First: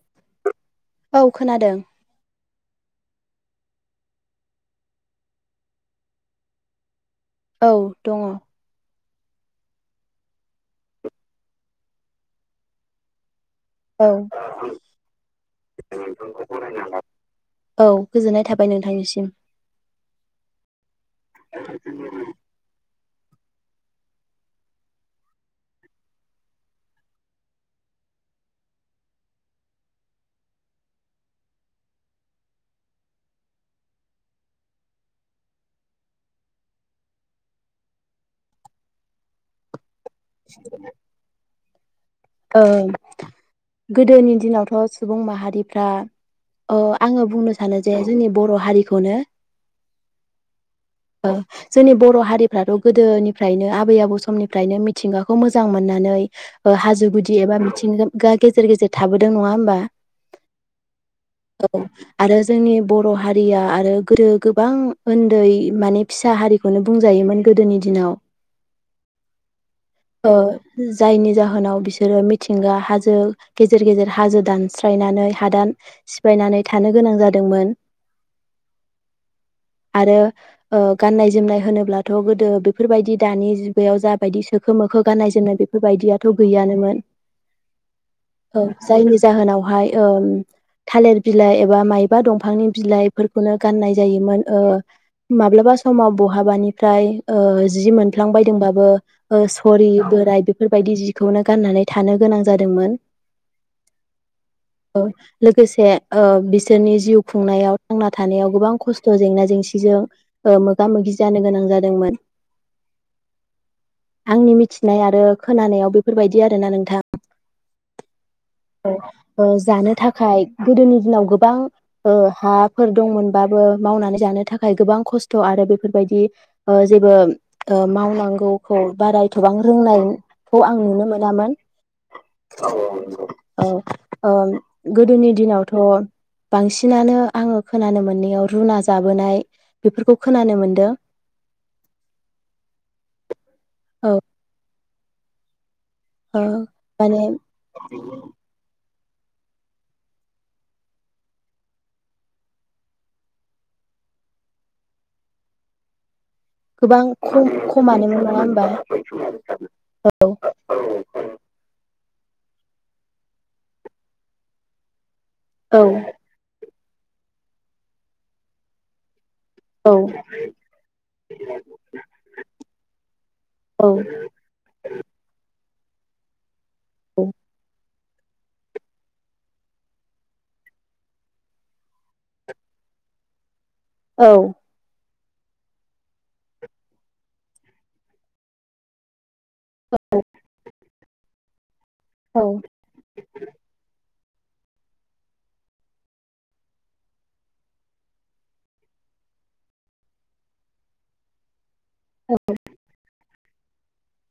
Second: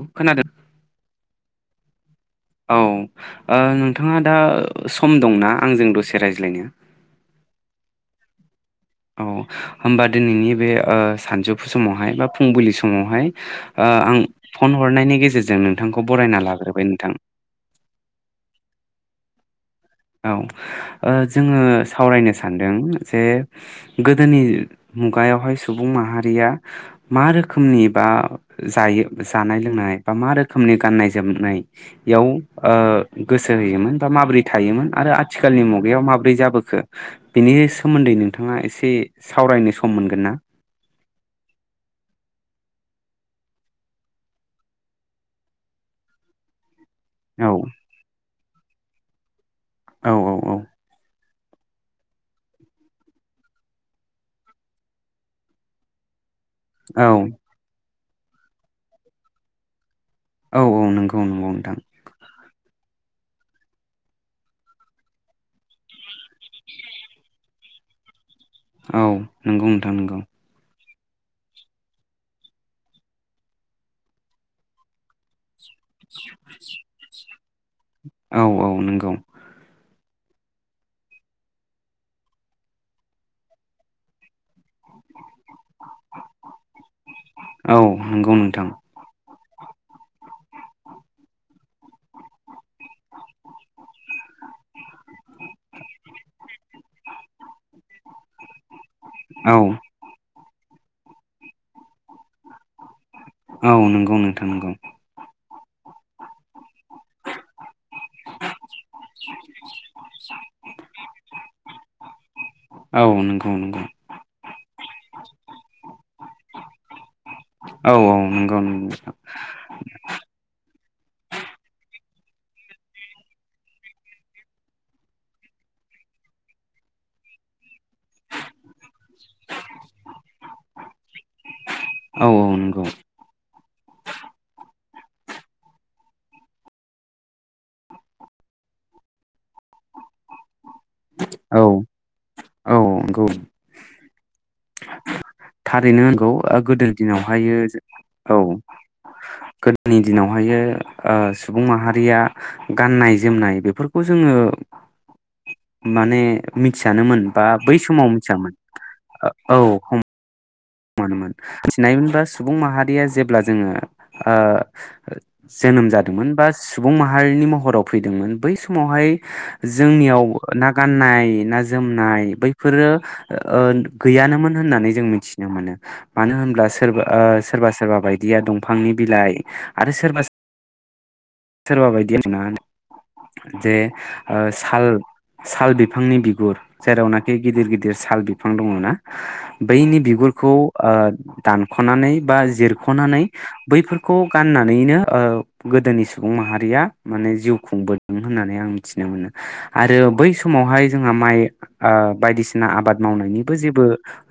खोनादों औ खोनादों। औ ओ नोंथाङा दा सम दंना आंजों दसे रायज्लायनो? औ दङ। औ होमबा दिनैनि बे ओ सानजौफु समावहाय बा फुंबिलि समावहाय ओ आं फन हरनायनि गेजेरजों नोंथांखौ बरायना लाग्रोबाय नोंथां। औ गोजोननाय थाबाय [inaudible] औ ओ जोङो सावरायनो सान्दों जे गोदोनि मुगायावहाय सुबुं माहारिया मा रोखोमनि बा जायो जानाय लोंनाय बा मा रोखोमनि गान्नाय जोमनायाव ओ गोसो होयोमोन बा माबोरै थायोमोन आरो आथिखालनि मुगायाव माब्रै जाबोखो बेनि सोमोन्दै नोंथाङा एसे सावरायनो स [unintelligible] मोनगोन ना औ गोदोनि दिनावथ सुबुं माहारिफ्रा ओ आङो औ बुंनो सानो जे जोंनि बर' हारिखौनो औ औ औ जोंनि बर हारिफ्राथ गोदोनिफ्रायनो आबै आबौ समनिफ्रायनो मिथिंगाखौ मोजां मोननानै ओ हाजो औ [unintelligible] गा गेजेर गेजेर थाबोदों नङा होमबा? औ औ नंगौ नंगौ औ नोंथां आरो जोंनि बर' हारिया आरो गोदो गोबां उन्दै माने फिसा हारिखौनो बुंजायोमोन गोदोनि दिनाव। औ नंगौ नोंथां नोंगौ। ओ जायनि जाहोनाव बिसो रो मिथिंगा हाजो गेजेर गेजेर हाजो दानस्रायनानै हादान सिफायनानै थानो गोनां जादोंमोन औ औ नंगौ आरो ओ गाननाय जोमनाय होनोब्लाथ गोदो बेफोरबायदि दानि जुगायाव जाबायदि सोखो मोखो गाननाय जोमनाय बेफोरबायदियाथ गैयानोमोन। औ नंगौ औ नोंथां जायनि जाहोनाव हाय ओम थालिर बिलाइ एबा माइबा दंफांनि बिलाइफोरखौनो गाननाय जायोमोन ओ माब्लाबा समाव बहाबानिफ्राय ओ जि मोनफ्लां बायदोंबाबो औ सरि बोराय बे बेफोरबायदि जिखौनो गाननानै थानो गोनां जादोंमोन औ नंगौ नोंथां नंगौ औ लोगोसे ओ बिसोरनि जिउ खुंनायाव थांना थानायाव गोबां खस्थ जेंना जेंसिजों ओ मोगा मोगि जानो गोनां जादोंमोन। औ नंगौ नंगौ आंनि मिथिनाय आरो खोनानायाव बेफोरबायदि आरो ना नों थां औ औ नंगौ नंगौ नोंथां। खाय गोदोनि दिनाव गोबां हाफोर दंमोनबाबो मावनानै जानो थाखाय गोबां खस्थ आरो बेफोरबायदि ओ जेबो ओ मावनांगौखौ बारा एथबां रोंनायखौ आं नुनो मोनामोन। औ औ नंगौ औ अ गोदोनि दिनावथ बांसिनानो आङो खोनानो मोननायाव रुना जाबोनाय बेफोरखौ खोनानो मोन औ औ औ नंगौ। औ [unintelligible] थारैनो नंगौ ओ गोदोनि माने दिनावहायो जो औ गोदोनि दिनावहायो ओ सुबुं माहारिया गाननाय जोमनाय बेफोरखौ जोङो माने गोबां मिथियानोमोन बा खम बै समाव खमानो मोन नङा मिथियामोन ओ औ होनोमबा। औ। मोनोमोन थिनायो मोनबा सुबुं माहारिया जेब्ला जोङो ओ औ जोनोम जादोंमोन बा सुबुं माहारिनि महराव फैदोंमोन बै समावहाय औ जोंनियाव ना गाननाय ना जोमनाय बैफोरो ओ औ गैयानोमोन होननानै जों मिथि मोनो मानो होनब्ला सोरबा ओ सोरबा सोरबा बाय दिया दंफांनि बिलाइ आरो सोरबा सोरबा बायदिया [unintelligible] जे औ ओ साल साल बिफांनि बिगुर जेरावनाखि गिदिर गिदिर साल बिफां दङ ना बैनि बिगुरखौ ओ दान खनानै बा औ जिरखनानै बैफोरखौ गाननानैनो ओ गोदोनि सु बुं माहारिया माने जिउ खुंबोदों होननानै आं मिथिनो मोनो आरो बै समावहाय जोंहा माइ ओ बायदिसिना आबाद मावनायनि जेबो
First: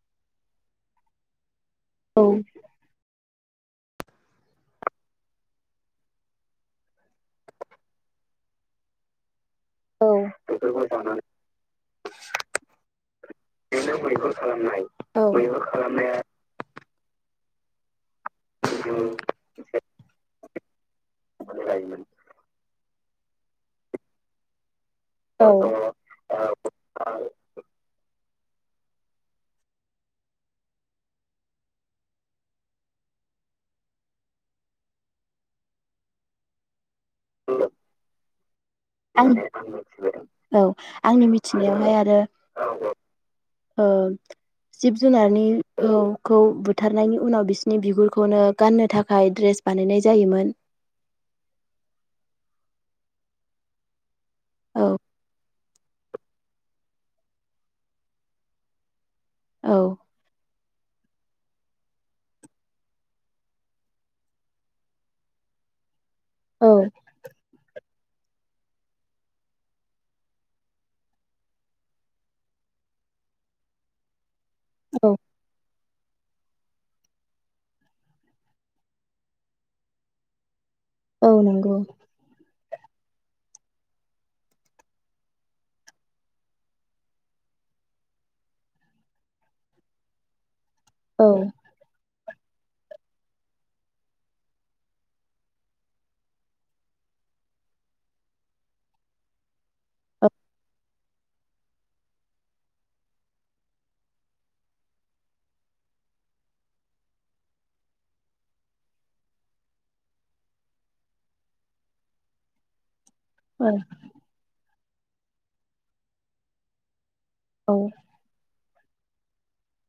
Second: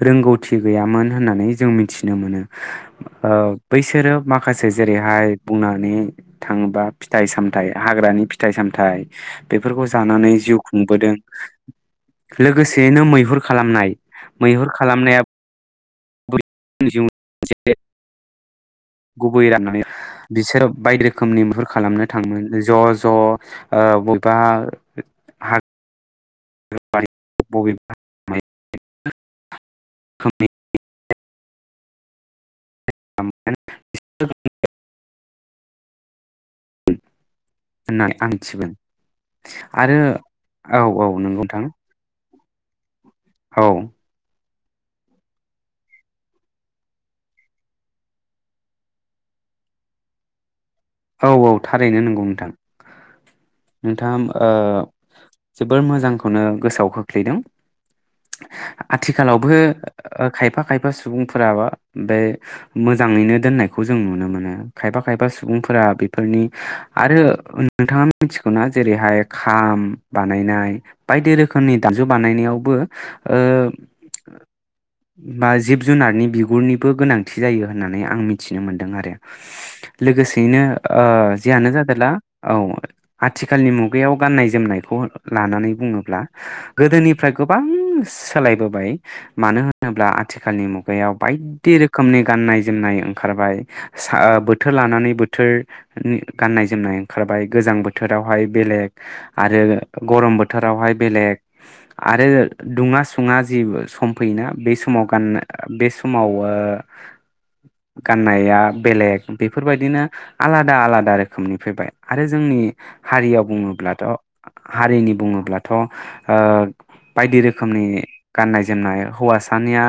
रोंगौथि गैयामोन होननानै जों मिथिनो औ मोनो ओ बैसोरो माखासे जेरैहाय बुंनानै थाङोबा फिथाइ सामथायाइ हाग्रानि फिथाइ सामथायाइ बेफोरखौ औ जानानै जिउ बेफोरखौ खुंबोदों जानानै लोगोसेयैनो मैहुर बेनो खालामनाय मैहुर खालामनाय खालामनाया मैहुर खालामनाया [unintelligible] जिउ गुबै राननानै बिसोरो बायदि रोखोमनि मैहुर लायोमोन खालामनो थाङोमोन ज ज ओ बबेबा औ आं [unintelligible] बबेबा [unintelligible] [unintelligible] [unintelligible] होननानै आं मिथिमोन आं औ आंनि नंगौ नोंथां मिथिनायावहाय आरो औ औ ओ जिब जुनारनि औ खौ बुथारनायनि उनाव बिसिनि बिगुरखौनो गाननो थाखाय ड्रेस बानायनाय जायोमोन। औ औ थारैनो नोंगौ नोंथां नोंथाङा ओ औ जोबोर मोजांखौनो गोसोआव खोख्लैदों आ आथिखालावफो ओ औ खायफा खायफा खायफा सुबुंफोराबा बे मोजाङैनो दोननायखौ जों नुनो मोनो खायफा खायफा सुबुं फोरा बि फोरनि औ आरो नोंथाङा मिथिगौना जेरैहाय खाम बानायनाय बायदि रोखोमनि दामजु बानायनायावबो ओ औ बा जिब जिब जुनारनि बिगुरनिबो गोनांथि जायो होननानै आं मिथिनो मोनदों आरो लोगोसे बिदिनो ओ औ जियानो नंगौ जादोंला औ आथिखालनि मुगायाव गाननाय जोमनायखौ लानानै बुङोब्ला गोदोनिफ्राय गोबां सोलायबोबाय मानो होनोब्ला आथिखालनि मु गायाव औ बायदि रोखोमनि गाननाय जोमनाय ओंखारबाय बोथोर लानानै बोथोर बोथोरनि गाननाय जोमनाय ओंखारबाय गोजां बोथोरावहाय बेलेग आरो औ गरम बोथोरावहाय बेलेग आरो दुङा सुङा जि सम फैयोना बे समाव गा ओ गाननाया बेलेग बेफोर बायदिनो आलादा आलादा रोखोमनि फैबाय आरो जोंनि हारिया बुङोब्लाथ' हारिनि बुङोब्लाथ ओ बायदि औ रोखोमनि गाननाय जो ओमनाय हौवासानिया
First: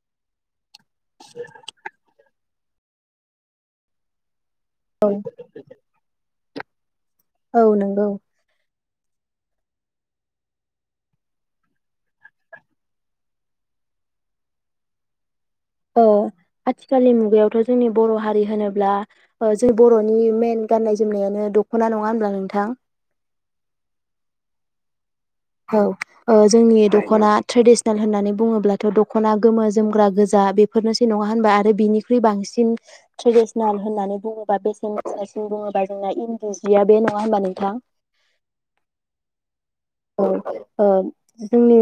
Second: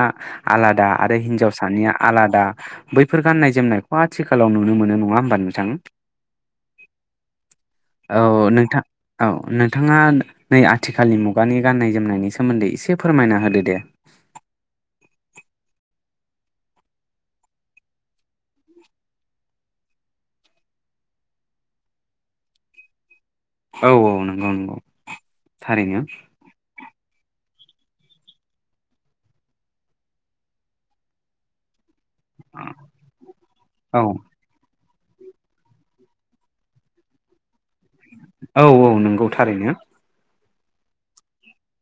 आलादा आरो हिन्जावसानिया आलादा। बैफोर गान्नाय जोमनायखौ आथिखाल लाव नुनो मोनो नङा नोंथां औ नंगौ औ नोंथां। औ नोंथाङा नै आथिखालनि मुगानि गाननाय जोमनायनि सोमोन्दै एसे फोरमायना होदो दे। अ आथिखालनि मुगायावथ जोंनि बर' हारि होनोब्ला जों बरनि मेन गाननाय जोमनायानो द'खना नङा होमब्ला नोंथां। औ औ नंगौ नंगौ। औ थारैनो ओ जोंनि द'खना ट्रेडिसनेल होननानै बुङोब्लाथ द'खना गोमो जोमग्रा गोजा बेफोरनोसै नङा होनबा आरो बिनि फ्रि बांसिन ट्रेडिसनेल औ होननानै बुङोबा बेसेन सिन बुङोबा जोंना इन्दि जिया बे नङा होनबा नोंथां। औ औ नंगौ थारैनो। औ ओ जोंनि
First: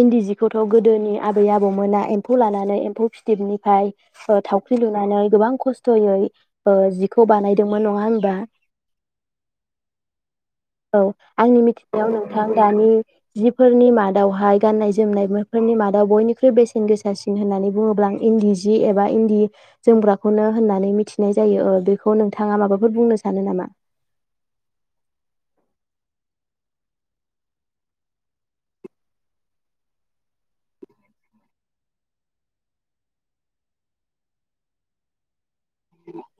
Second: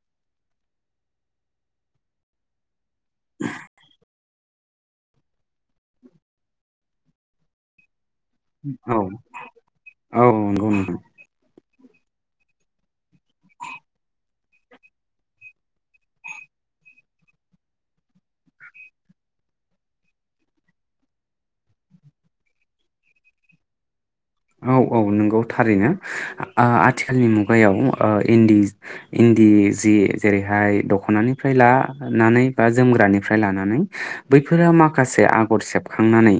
इन्दि जिखौथ गोदोनि आबै आबौमोना एम्फौ लानानै एम्फ फिथिबनिफ्राय स थावख्रि लुनानै गोबां खस्थयै ओ जिखौ बानायदोंमोन नङा होम औ औ नंगौ नगौ। याव नोंथां दानि जिफोरनि मादावहाय गाननाय जोमनायफोरनि मादाव बयनिख्रुइ बेसेन गोसासिन होननानै बुङोब्ला आं इन्दि जि एबा इन्दि जोमग्राखौनो होननानै मिथिनाय जायो ओ बेखौ नोंथाङा माबाफोर बुंनो सानो नामा? औ औ नंगौ थारैनो आ-आथिखालनि मुगायाव ओ इन्दि इन्दि जि जेरैहाय दखनानिफ्राय लानानै बा जोमग्रानिफ्राय लानानै बैफोरा माखासे आब हर सेबखांनानै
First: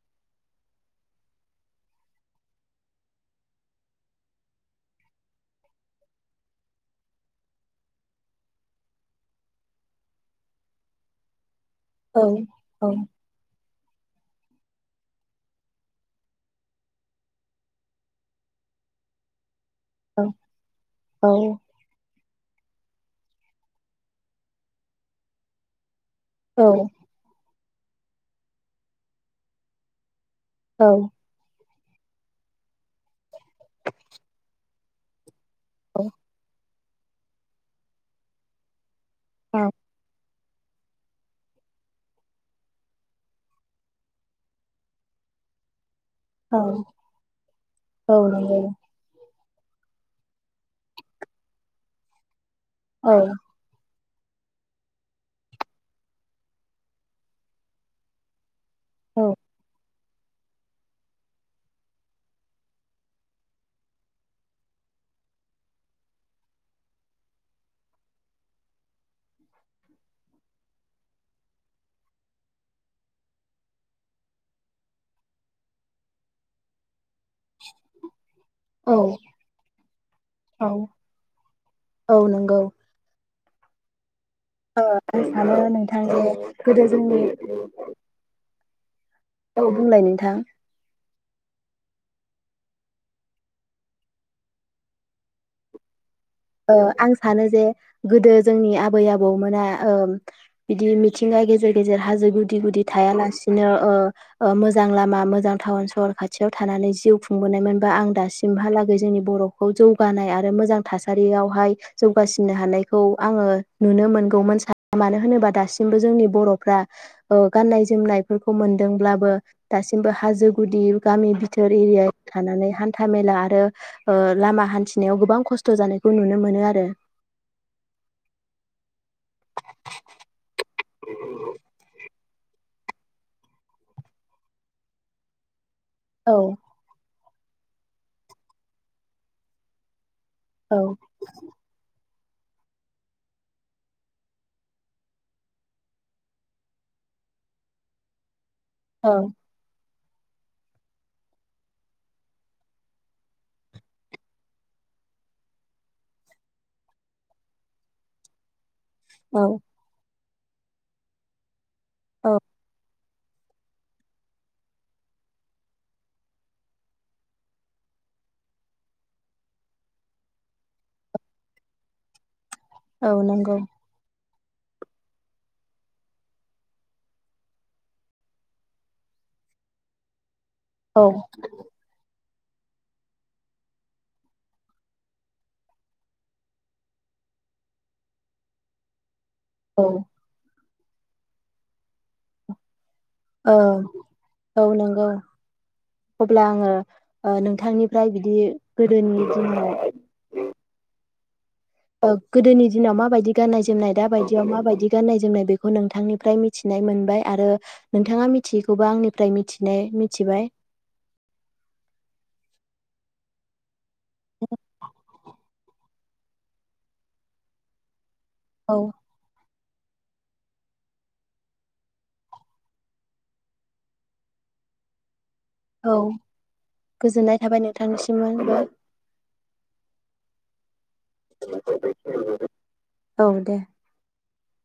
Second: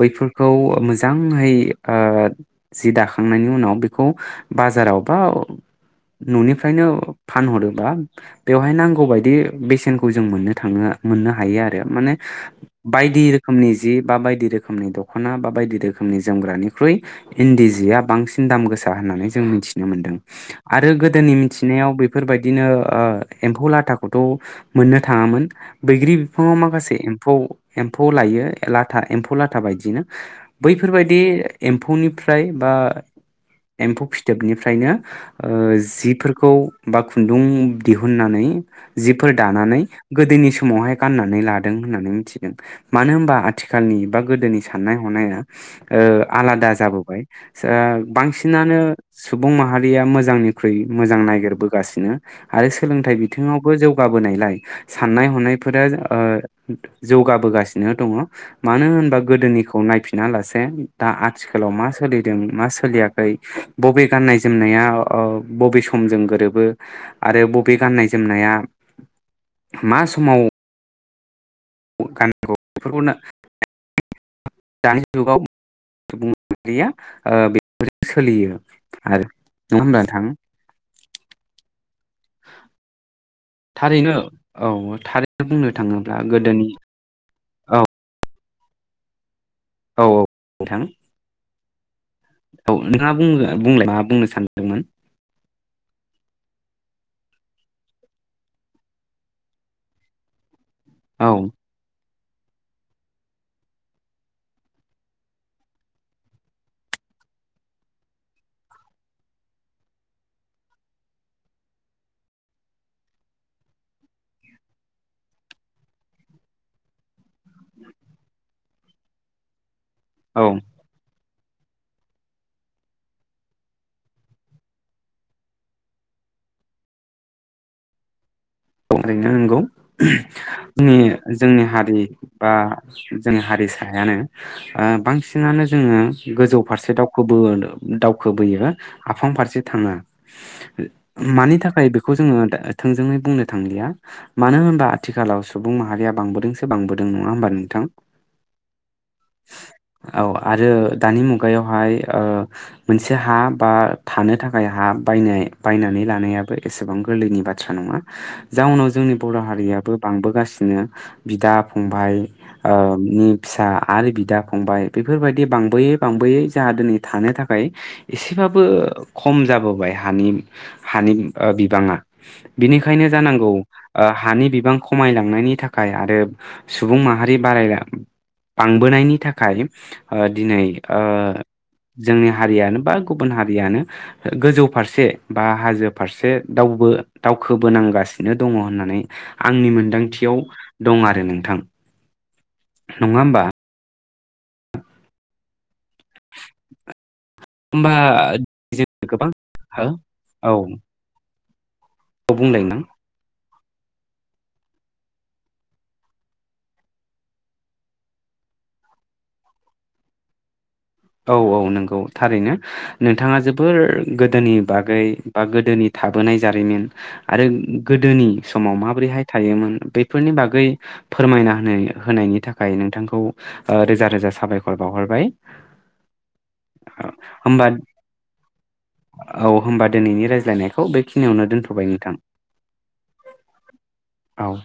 बैफोरखौ मोजाङै ओ जि दाखांनायनि उनाव बेखौ बाजाराव बा ननिफ्रायनो फानहरो बा बेवहाय नांगौबायायदि बेसेनखौ जों मोननो थाङो मोननो हायो आ माने औ औ बायदि रोखोमनि जि बा बाय इदि रोखोमनि दखना बा बायदि रोखोमनि जोमग्रानि ख्रुइ इन्दि जिया बांसिन दाम गोसा होननानै जों मिथि नो मोनदों औ आरो गोदोनि औ मिथिनायाव बे बेफोरबायदिनो एम्फौ लाथाखौथ मोननो थाङामोन बैग्रि बिफाङाव माखासे एम्फौ एम्फौ लायो लाथा एम्फौ लाथा बायदिनो औ बैफोरबायदि एम्फौनिफ्राय बा एम्फौ फिथोबनि ओमफ्रायनो ओ औ जिफोरखौ बा खुन्दुं दिहुननानै जिफोर औ दानानै गोदोनि सम समावहाय गाननानै लादों होननानै मिथिदों मानो होनबा आथिखालनि बा गोदोनि साननाय हनाया ओ आलादा जाबोबाय ओ औ नंगौ बांसिनानो सुबुं माहारिया मोजांनिख्रुइ मोजां नायगिरबोगासिनो आरो औ सोलोंथाइ बिथिङावबो जौ जौगाबोनायलाय साननाय हनायफोरा ओ जौगाबोगासिनो दङ मानो होनबा औ गोदोनिखौ नायफिन बिना लासे दा आथिखालाव मा सोलिदों मा सोलियाखै बबे गाननाय जोमनाया बबे समजों गोरोबो आरो बबे गाननाय जोमनाया मा समाव [unintelligible] बेफोर सोलियो आरो नङा औ होमब्ला नोंथां? औ नंगौ थारैनो औ ओ थारैनो सानो बुंनो थाङोब्ला नोंथांनि गोदोनि गोदो जोंनि औ औ बुंलाय औ नोंथां । नोंथां औ नोंथाङा बुंलाय मा बुंनो सानदोंमोन? ओ आं सानो जे गोदो जोंनि आबै आबौमोना ओ बिदि औ मिथिंगा गेजेर गेजेर हाजो गुदि गुदि थायालासिनो ओ ओ मोजां लामा मोजां टाउन सहर खाथियाव थानानै जिउ खुंबोनायमोनबा आं दासिमहालागै जोंनि बरखौ जौगानाय आरो मोजां थासा थासारियावहाय जौगासिनो हानायखौ आङो नुनो मोनगौमोन सा मानो होनोबा दासिमबो जोंनि बर'फ्रा ओ गान्नाय जोमनायफोरखौ मोनदोंब्लाबो दासिमबो औ हाजो गुदि गामि [unintelligible] खस्थ' जानायखौ नुनो मोनो आरो। [unintelligible] नोंगौ जोंनि जोंनि हारि बा जोंनि हारिसायानो ओ बांसिनानो जोङो औ गोजौ फारसे दाव खौबो दावखोबोयो आफां फारसे थाङा। औ मानि थाखाय खौ जोङो दो थोंजोङै बुंनो थांलिया मानो होनबा आथिखालाव सुबुं माहारिया बांबोदोंसो बांबोदों नङा होमबा नोंथां? ओ। औ आरो दानि मुगायावहाय ओ मोनसे हा बा थानो थाखाय हा बायनाय बायनानै लानायाबो एसेबां गोरलैनि बाथ्रा नङा। जाउनाव जोंनि बर' औ हारियाबो बांबो गासिनो बिदा फंबाय औ ओ नि फिसा आरो बिदा फंबाय बेफोरबायदि बांबोयै बांबोयै जाहा दिनै थानो थाखाय एसेबाबो खम जाबोबाय हानि हानि ओ बिबाङा। खायनो औ जानांगौ नंगौ ओ हानि बिबां खमायलांनायनि थाखाय आरो सुबुं माहारि बाराय बांबोनायनि थाखाय ओ दिनै ओ औ जोंनि हारियानो बा गुबुन हारियानो गोजौ फारसे बा हाजो फारसे दावबो दाव खोबोनांगासिनो दङ होननानै आंनि औ मोनदांथियाव दं आरो नोंथां। नङा होमबा औ। औ नोंगौ। अब्ला आङो होमबा नोंथांनिफ्राय बिदि जों गोदोनि गोबां दिनाव हो औ ओ बुंलाय गोदोनि नों दिनाव माबायदि? गाननाय जोमनाय दा बायदियाव माबायदि गाननाय जोमनाय बेखौ नोंथांनिफ्राय मिथिनानै मोनबाय आरो नोंथाङा मिथियैखौबो आंनिफ्राय मिथिनाय मिथिबाय। औ औ नंगौ थारैनो नोंथाङा जोबोर गोदोनि बागै बा गोदोनि थाबोनाय जारिमिन आरो गोदोनि समाव औ माब्रैहाय थायोमोन? बेफोरनि बागै फोरमायना होनो होनायनि थाखाय नोंथांखौ ओ रोजा रोजा साबायखर बावहरबाय। औ गोजोननाय थाबाय होमबा नोंथांनिसिममोनबो। लायनायखौ बे खिनियावनो दोनथ'बाय नोंथां औ दे औ।